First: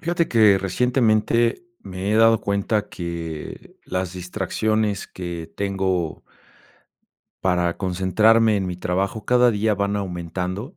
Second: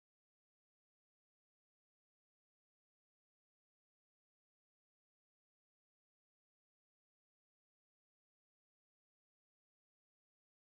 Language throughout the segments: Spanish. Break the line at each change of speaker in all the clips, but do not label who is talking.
Fíjate que recientemente me he dado cuenta que las distracciones que tengo para concentrarme en mi trabajo cada día van aumentando.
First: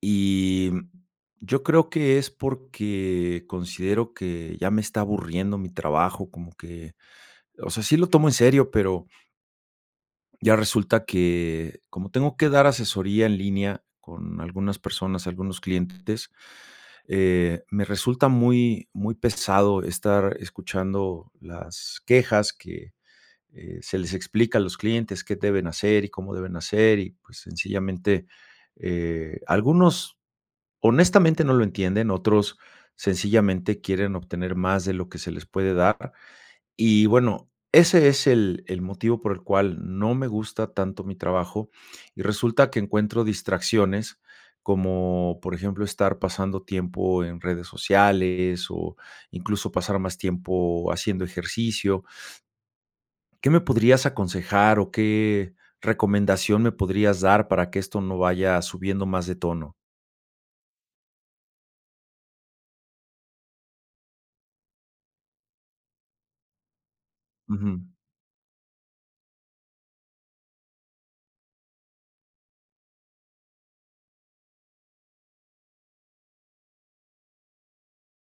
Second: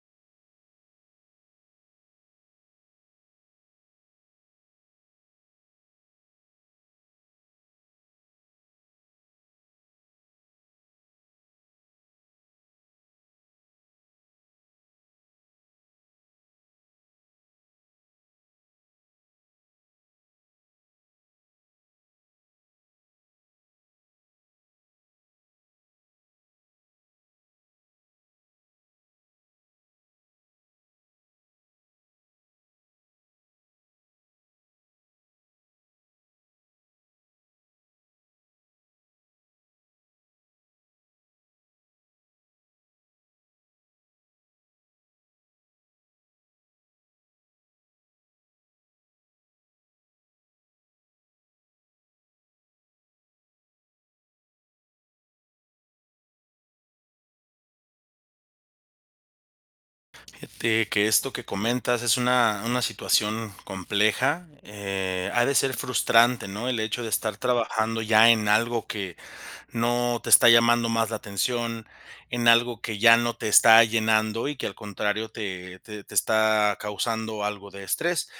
Y, mm, yo creo que es porque considero que ya me está aburriendo mi trabajo como que, o sea, sí lo tomo en serio, pero ya resulta que como tengo que dar asesoría en línea con algunas personas, algunos clientes, eh, me resulta muy, muy pesado estar escuchando las quejas que, eh, se les explica a los clientes que deben hacer y cómo deben hacer, y pues sencillamente, eh, algunos honestamente no lo entienden. Otros, sencillamente quieren obtener más de lo que se les puede dar. Y bueno, ese es el, el motivo por el cual no me gusta tanto mi trabajo y resulta que encuentro distracciones. Como, por ejemplo, estar pasando tiempo en redes sociales, o incluso, pasar más tiempo haciendo ejercicio. ¿Qué me podrías aconsejar, o qué recomendación me podrías dar para que esto no vaya subiendo más de tono?
Fíjate, que esto que comentas, es una una situación compleja, eh, ha de ser frustrante, ¿no?, el hecho de estar
Ujú.
trabajando, ya en algo que, no te está llamando más la atención. En algo que, ya no te está llenando, y que al contrario, te te te está causando algo de estrés,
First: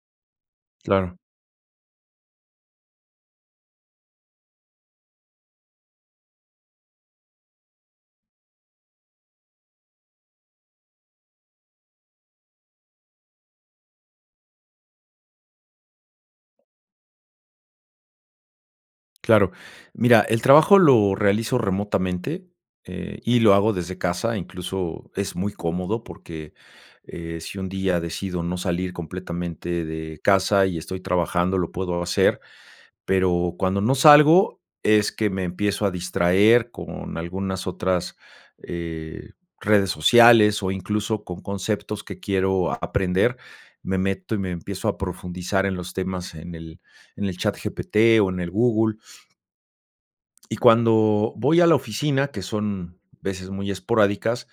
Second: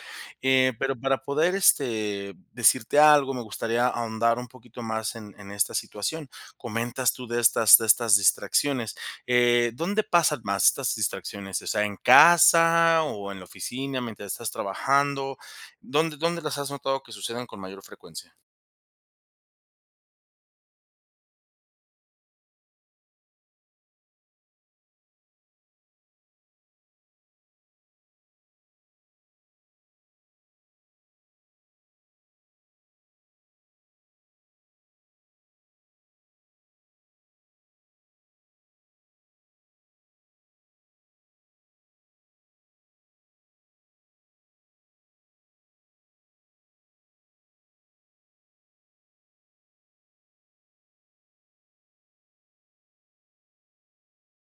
eh, pero
Claro.
para poder, este, decirte algo, me gustaría ahondar un poquito más, en en esta situación. Comentas tú, de estas de estas distracciones, eh, ¿dónde pasan más estas distracciones? O sea, ¿en casa, o en la oficina, mientras estás trabajando? ¿Dónde dónde las has notado, que sucedan con mayor frecuencia?
Claro. Mira, el trabajo lo realizo remotamente, eh, y lo hago desde casa. Incluso, es muy cómodo, porque, eh, si un día decido no salir, completamente de casa, y estoy trabajando, lo puedo hacer. Pero cuando no salgo, es que me empiezo a distraer, con algunas otras, eh, redes sociales. O incluso, con conceptos que quiero aprender. Me meto, y me empiezo a profundizar en los temas, en el en el chat GPT o en el Google. Y cuando voy a la oficina, que son veces muy esporádicas,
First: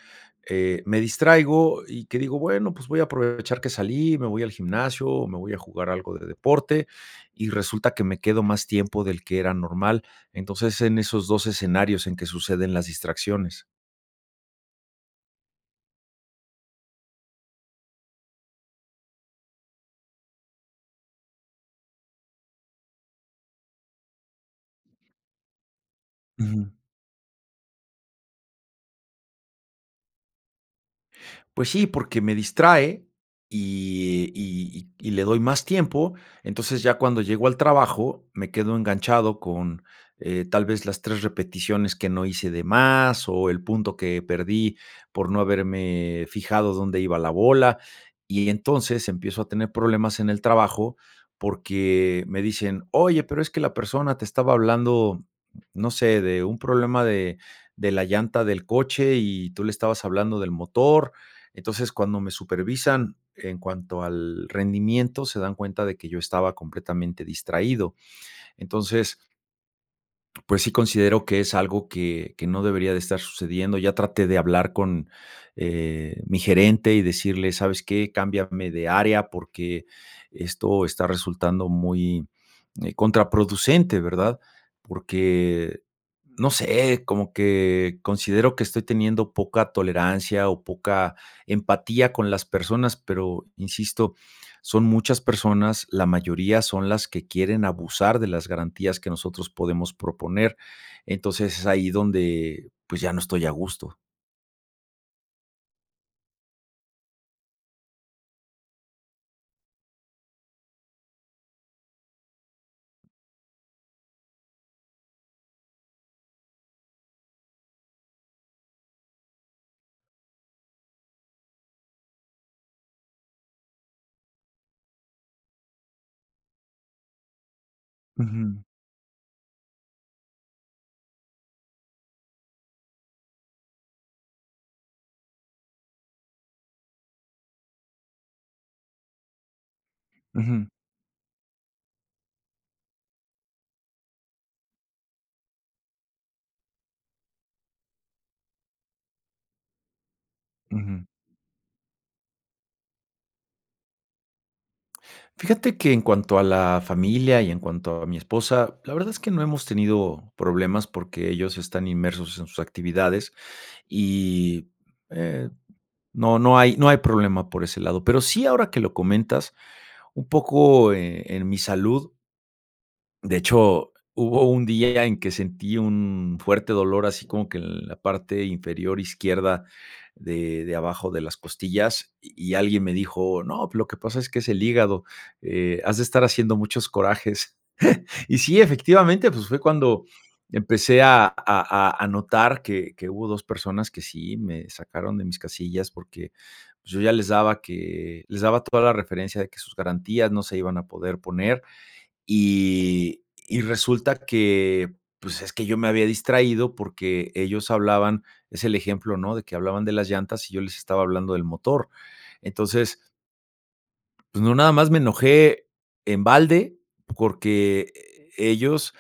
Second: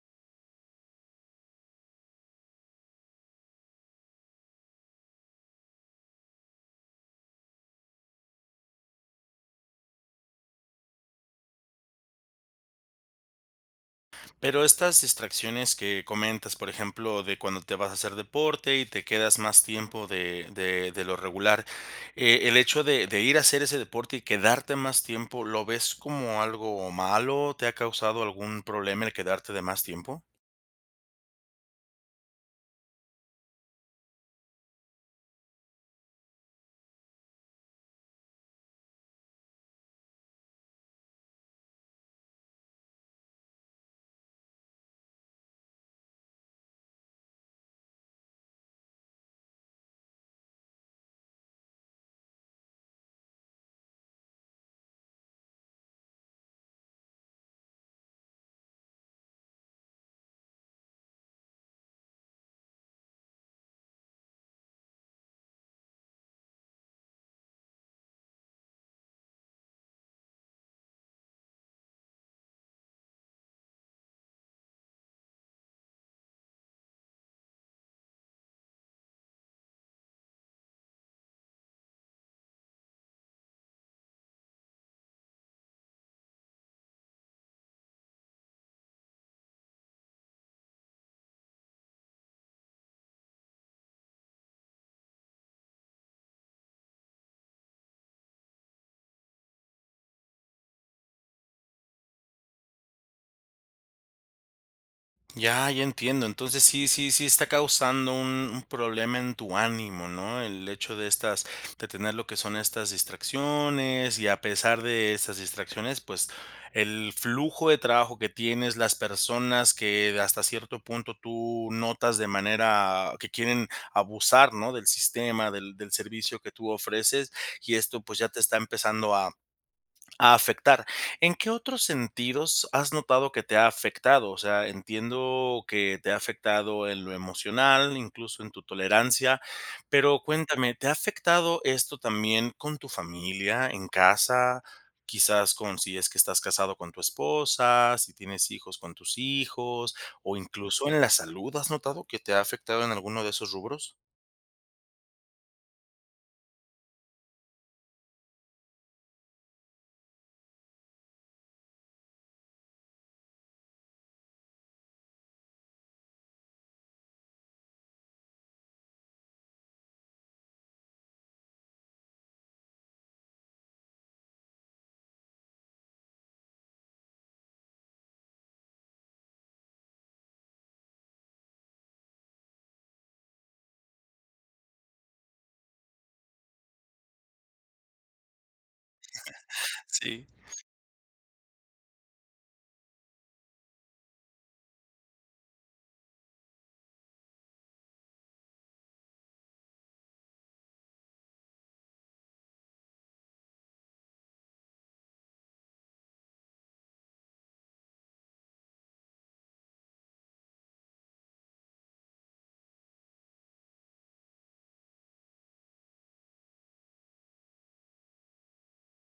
eh, me distraigo, y que digo: "Bueno, pues voy a aprovechar que salí". Me voy al gimnasio, o me voy a jugar algo de deporte. Y resulta, que me quedo más tiempo, del que era normal. Entonces, es en esos dos escenarios, en que suceden las distracciones.
Pero, estas distracciones que comentas, por ejemplo, de cuando te vas a hacer deporte y te quedas más tiempo de de de lo regular, eh, el hecho de de ir a hacer ese deporte y quedarte más tiempo, ¿lo ves como
Ujú.
algo malo, te ha causado algún problema el quedarte de más tiempo?
Pues sí porque me distrae y y y y le doy más tiempo, entonces ya cuando llego al trabajo, me quedo enganchado con, eh, tal vez las 3 repeticiones que no hice de más o el punto que perdí por no haberme fijado dónde iba la bola y entonces empiezo a tener problemas en el trabajo porque me dicen: "Oye, pero es que la persona te estaba hablando, no sé, de un problema de de la llanta del coche y tú le estabas hablando del motor". Entonces, cuando me supervisan en cuanto al rendimiento, se dan cuenta de que yo estaba completamente distraído. Entonces pues sí considero que es algo que que no debería de estar sucediendo. Ya traté de hablar con, eh, mi gerente y decirle: "¿Sabes qué?, cámbiame de área porque esto está resultando muy, eh, contraproducente, ¿verdad?", porque, no sé, como que considero que estoy teniendo poca tolerancia o poca empatía con las personas, pero insisto, son muchas personas, la mayoría son las que quieren abusar de las garantías que nosotros podemos proponer. Entonces, es ahí donde pues ya no estoy a gusto.
Ya, ya entiendo. Entonces sí, sí, sí está causando un un problema en tu ánimo, ¿no? El hecho de estas de tener lo que son estas distracciones, y a pesar de estas distracciones, pues el flujo de trabajo que tienes, las personas que hasta cierto punto tú notas de manera que quieren abusar, ¿no? Del sistema, del del servicio que tú ofreces, y esto pues ya te está
Ujú.
empezando a a afectar, ¿en qué otros sentidos has notado que te ha afectado? O sea, entiendo que te ha afectado en lo emocional, incluso, en tu tolerancia, pero
Ujú.
cuéntame, ¿te ha afectado esto también con tu familia en casa? Quizás, con si es que estás casado con tu esposa, si tienes hijos con tus hijos, o incluso, en
Ujú.
la salud. ¿Has notado que te ha afectado en alguno de esos rubros?
Fíjate que en cuanto a la familia y en cuanto a mi esposa, la verdad es que no hemos tenido problemas, porque ellos están inmersos en sus actividades y, eh, no, no hay, no hay problema por ese lado, pero sí ahora que lo comentas un poco, eh, en mi salud. De hecho, hubo un día en que sentí un fuerte dolor, así como que en la parte inferior izquierda de, de abajo de las costillas, y -y alguien me dijo: "No, lo que pasa es que es el hígado, eh, has de estar haciendo muchos corajes". Y sí, efectivamente, pues, fue cuando
Sí.
empecé a a a a notar que que hubo 2 personas que sí me sacaron de mis casillas, porque yo ya les daba que les daba toda la referencia de que sus garantías no se iban a poder poner. Y y resulta que, pues, es que yo me había distraído, porque ellos hablaban, es el ejemplo, ¿no?, de que hablaban de las llantas, y yo les estaba hablando del motor. Entonces pues no, nada más me enojé en balde, porque e ellos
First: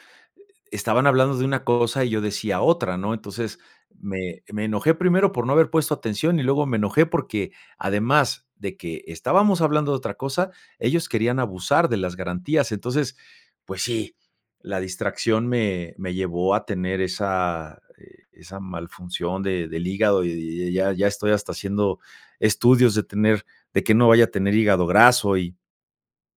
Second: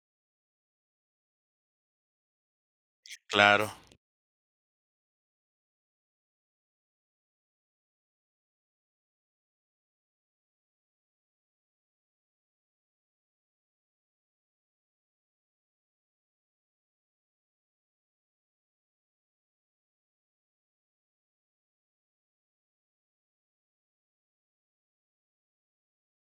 e estaban hablando de una cosa, y yo decía otra, ¿no? Entonces
Claro.
me me enojé primero por no haber puesto atención, y luego me enojé, porque además de que estábamos hablando de otra cosa, ellos querían abusar de las garantías. Entonces pues, sí la distracción me me llevó a tener esa, e esa mal función de del hígado, y y ya ya estoy hasta haciendo estudios de tener de que no vaya a tener hígado graso y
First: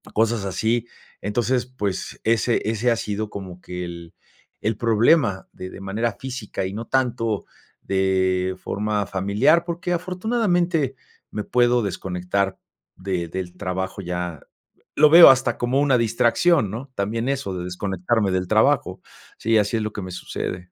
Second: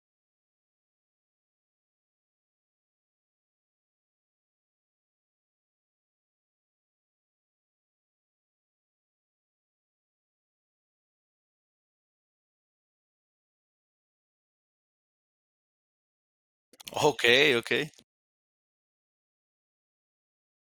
cosas así. Entonces, pues, ese ese ha sido como que el el problema de de manera física, y no tanto de forma familiar, porque afortunadamente me puedo desconectar de del trabajo, ya lo veo hasta como una distracción, ¿no?, también eso
Okey,
de
okey.
desconectarme del trabajo. Sí, así es lo que me sucede.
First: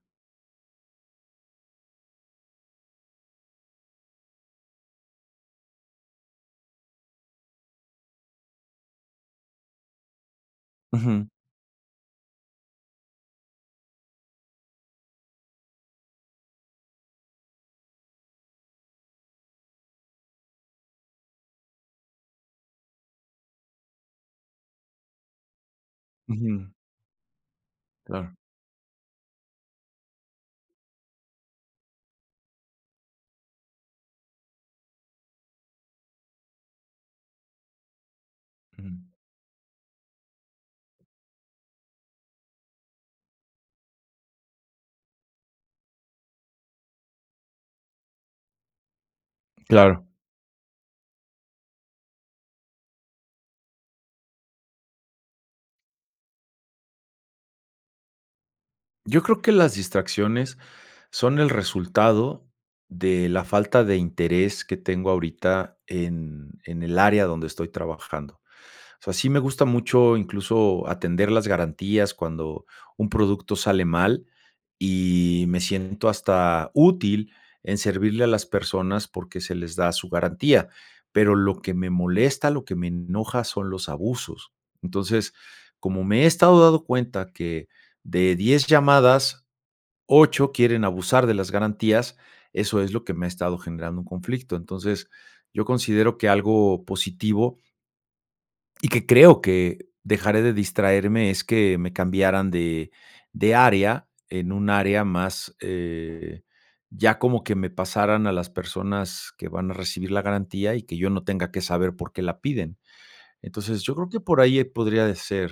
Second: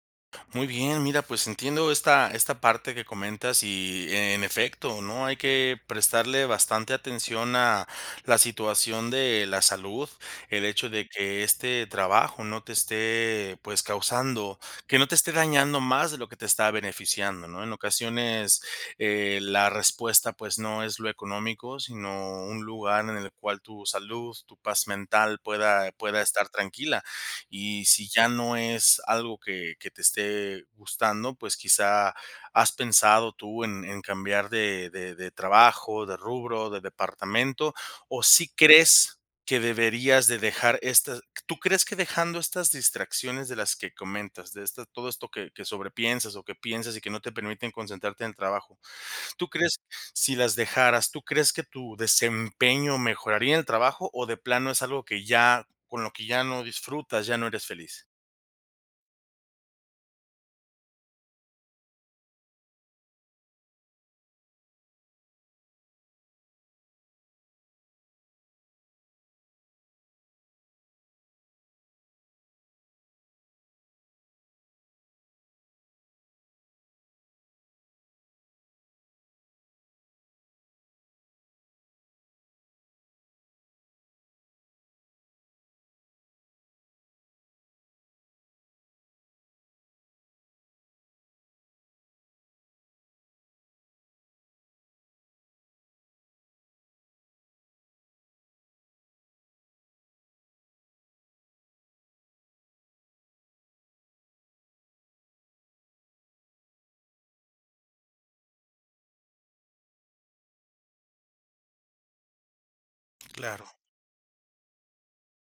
Muy bien, mira, pues entiendo esta esta parte que comentas y ,en efecto, ¿no?, hay que prestarle bastante atención a la situación de la salud, el hecho de
Ujú.
que este trabajo no te esté, pues, causando que no te esté dañando más de lo que te está beneficiando, ¿no? En ocasiones, eh, la respuesta, pues no es lo económico, sino un lugar en el cual tu salud, tu paz mental pueda pueda estar
Ujú.
tranquila y si ya
Claro.
no es algo que que te esté gustando, pues, quizá, ¿has pensado tú en en cambiar de de de trabajo, de rubro, de departamento o sí
Ujú.
crees que deberías de dejar estas q tú crees que dejando estas distracciones de las que comentas, de esta todo esto que que sobrepiensas o que piensas y que no te permiten concentrarte en el trabajo? ¿Tú crees
Claro.
si las dejaras, tú crees que tu desempeño mejoraría en el trabajo o de plano es algo que ya con lo que ya no disfrutas, ya no eres feliz?
Yo creo que las distracciones son el resultado de la falta de interés que tengo ahorita en en el área donde estoy trabajando, o sea, sí me gusta mucho, incluso atender las garantías cuando un producto sale mal y me siento hasta útil en servirle a las personas porque se les da su garantía. Pero lo que me molesta, lo que me enoja, son los abusos. Entonces, como me he estado dado cuenta que de 10 llamadas, 8 quieren abusar de las garantías, eso es lo que me ha estado generando un conflicto. Entonces, yo considero que algo positivo Y que creo que, dejaría de distraerme es que me cambiaran de, de área en un área más, eh, ya como que me pasaran a las personas que van a recibir la garantía y que yo no tenga que saber por qué la piden.
Claro.
Entonces yo creo que por ahí, eh, podría, eh, ser.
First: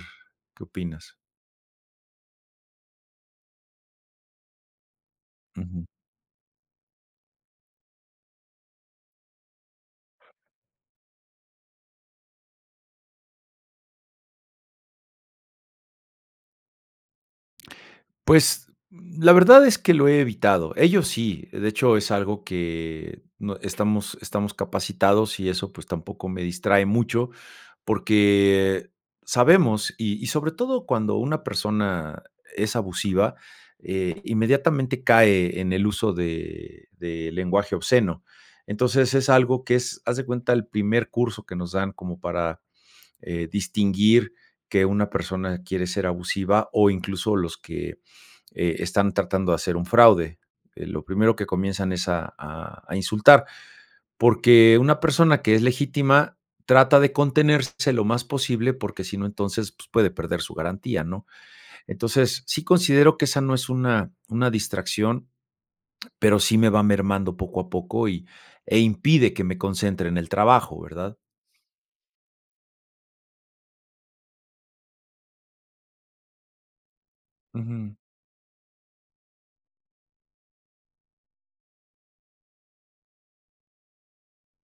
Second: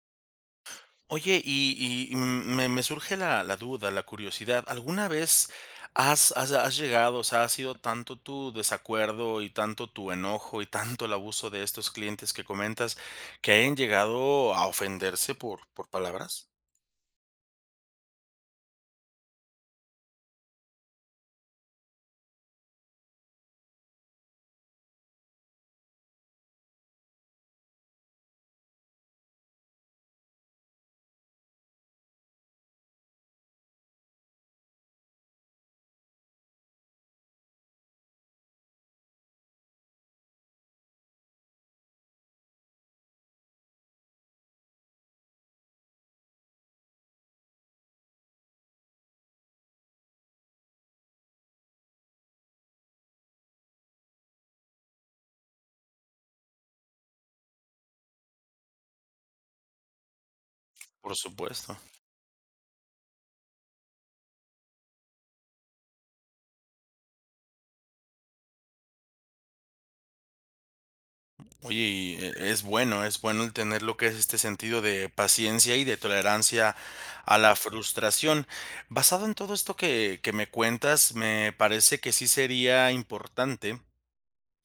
¿Qué opinas?
Oye, y y, mm, me me surge la la duda, la curiosidad, ¿alguna vez
Ujú.
has has has llegado?, o sea, ¿ha sido tanto tu desacuerdo y tanto tu enojo y tanto el abuso de estos clientes que comentas, que hayan llegado a ofenderse por por palabras?
Pues, mm, la verdad es que lo he evitado. Ellos sí, de hecho, es algo que no estamos estamos capacitados y eso pues tampoco me distrae mucho porque, sabemos y y sobre todo cuando una persona es abusiva, eh, inmediatamente cae en el uso de de lenguaje obsceno. Entonces es algo que es, haz de cuenta el primer curso que nos dan como para eh, distinguir que una persona quiere ser abusiva o incluso los que, eh, están tratando de hacer un fraude, eh, lo primero que comienzan es a a a insultar porque una persona que es legítima trata de contenerse lo más posible porque si no, entonces, pues puede perder su garantía,
Por
¿no?
supuesto.
Entonces sí considero que esa no es una, una distracción, pero sí me va mermando poco a poco y e impide que me concentre en el trabajo, ¿verdad?
Oye, y e es bueno, es bueno el tener lo que es este sentido de paciencia y de tolerancia a la
Ujú.
frustración. Basado en todo esto que, que me cuentas, me parece que sí sería importante,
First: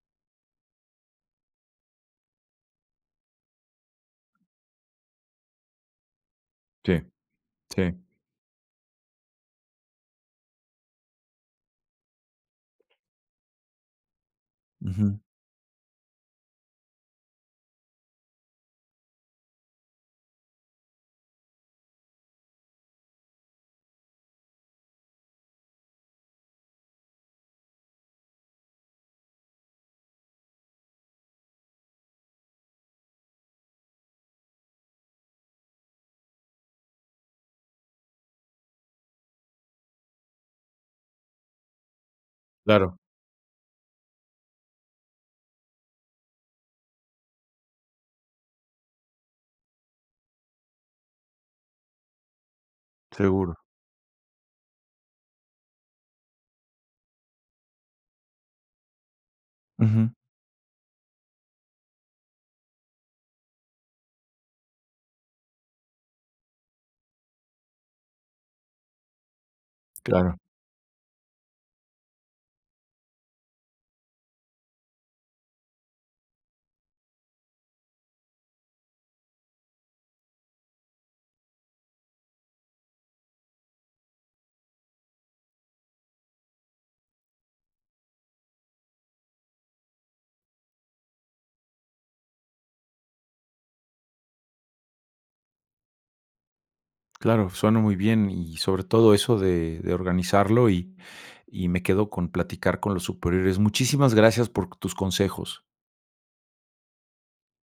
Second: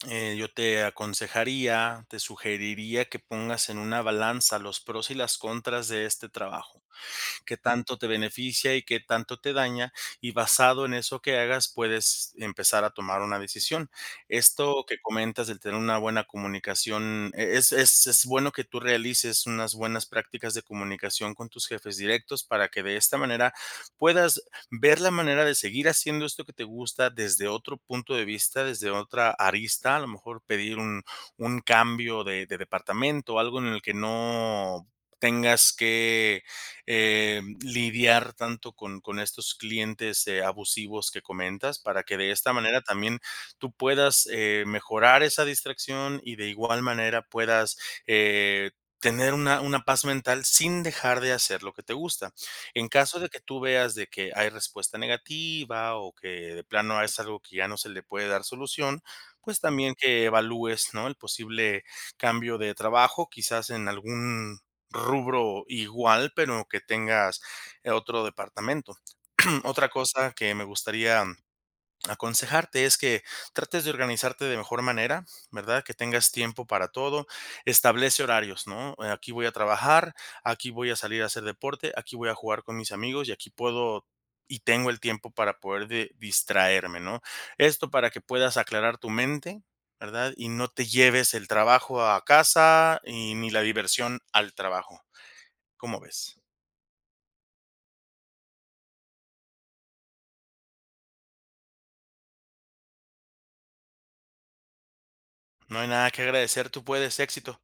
eh, yo te aconsejaría, te sugeriría que pongas en una balanza los pros y las contras de este trabajo,
Sí.
qué tanto
Sí.
te beneficia y qué tanto te daña y basado en eso que hagas, puedes empezar a tomar una decisión. Esto que
Ujú.
comentas de tener una buena comunicación, eh, es es es bueno que tú realices unas buenas prácticas de comunicación con tus jefes directos para que de esta manera puedas, ver la manera de seguir haciendo esto que te gusta desde otro punto de vista, desde otra arista, a lo mejor pedir un un cambio de de departamento, algo en el que no tengas que, em, lidiar tanto con con estos clientes, eh, abusivos que comentas para que de esta manera
Claro.
también tú puedas, eh, mejorar esa distracción y de igual manera puedas, eh, tener una una paz mental sin dejar de hacer lo que te gusta. En caso de que
Seguro.
tú veas de que hay respuesta negativa o que de plano es algo que ya no se le puede dar solución, pues también
Ujú.
que evalúes, ¿no?, el posible cambio de trabajo, quizás en algún, rubro igual, pero que tengas, eh, otro departamento. Otra cosa
Claro.
que me gustaría, aconsejarte es que, trates de organizarte de mejor manera, ¿verdad? Que tengas tiempo para todo, establece horarios, ¿no?, eh, aquí voy a trabajar, aquí voy a salir a hacer deporte, aquí voy a jugar con mis amigos y aquí puedo y tengo el tiempo para poder de distraerme, ¿no? Esto para que puedas aclarar tu mente, ¿verdad? Y no te lleves el trabajo a casa y ni la diversión al trabajo. ¿Cómo ves?
Claro, suena muy bien, y sobre todo eso de, de organizarlo y, y me quedo con platicar con los superiores, muchísimas gracias por tus consejos.
No hay nada que agradecer. Tú puedes, éxito.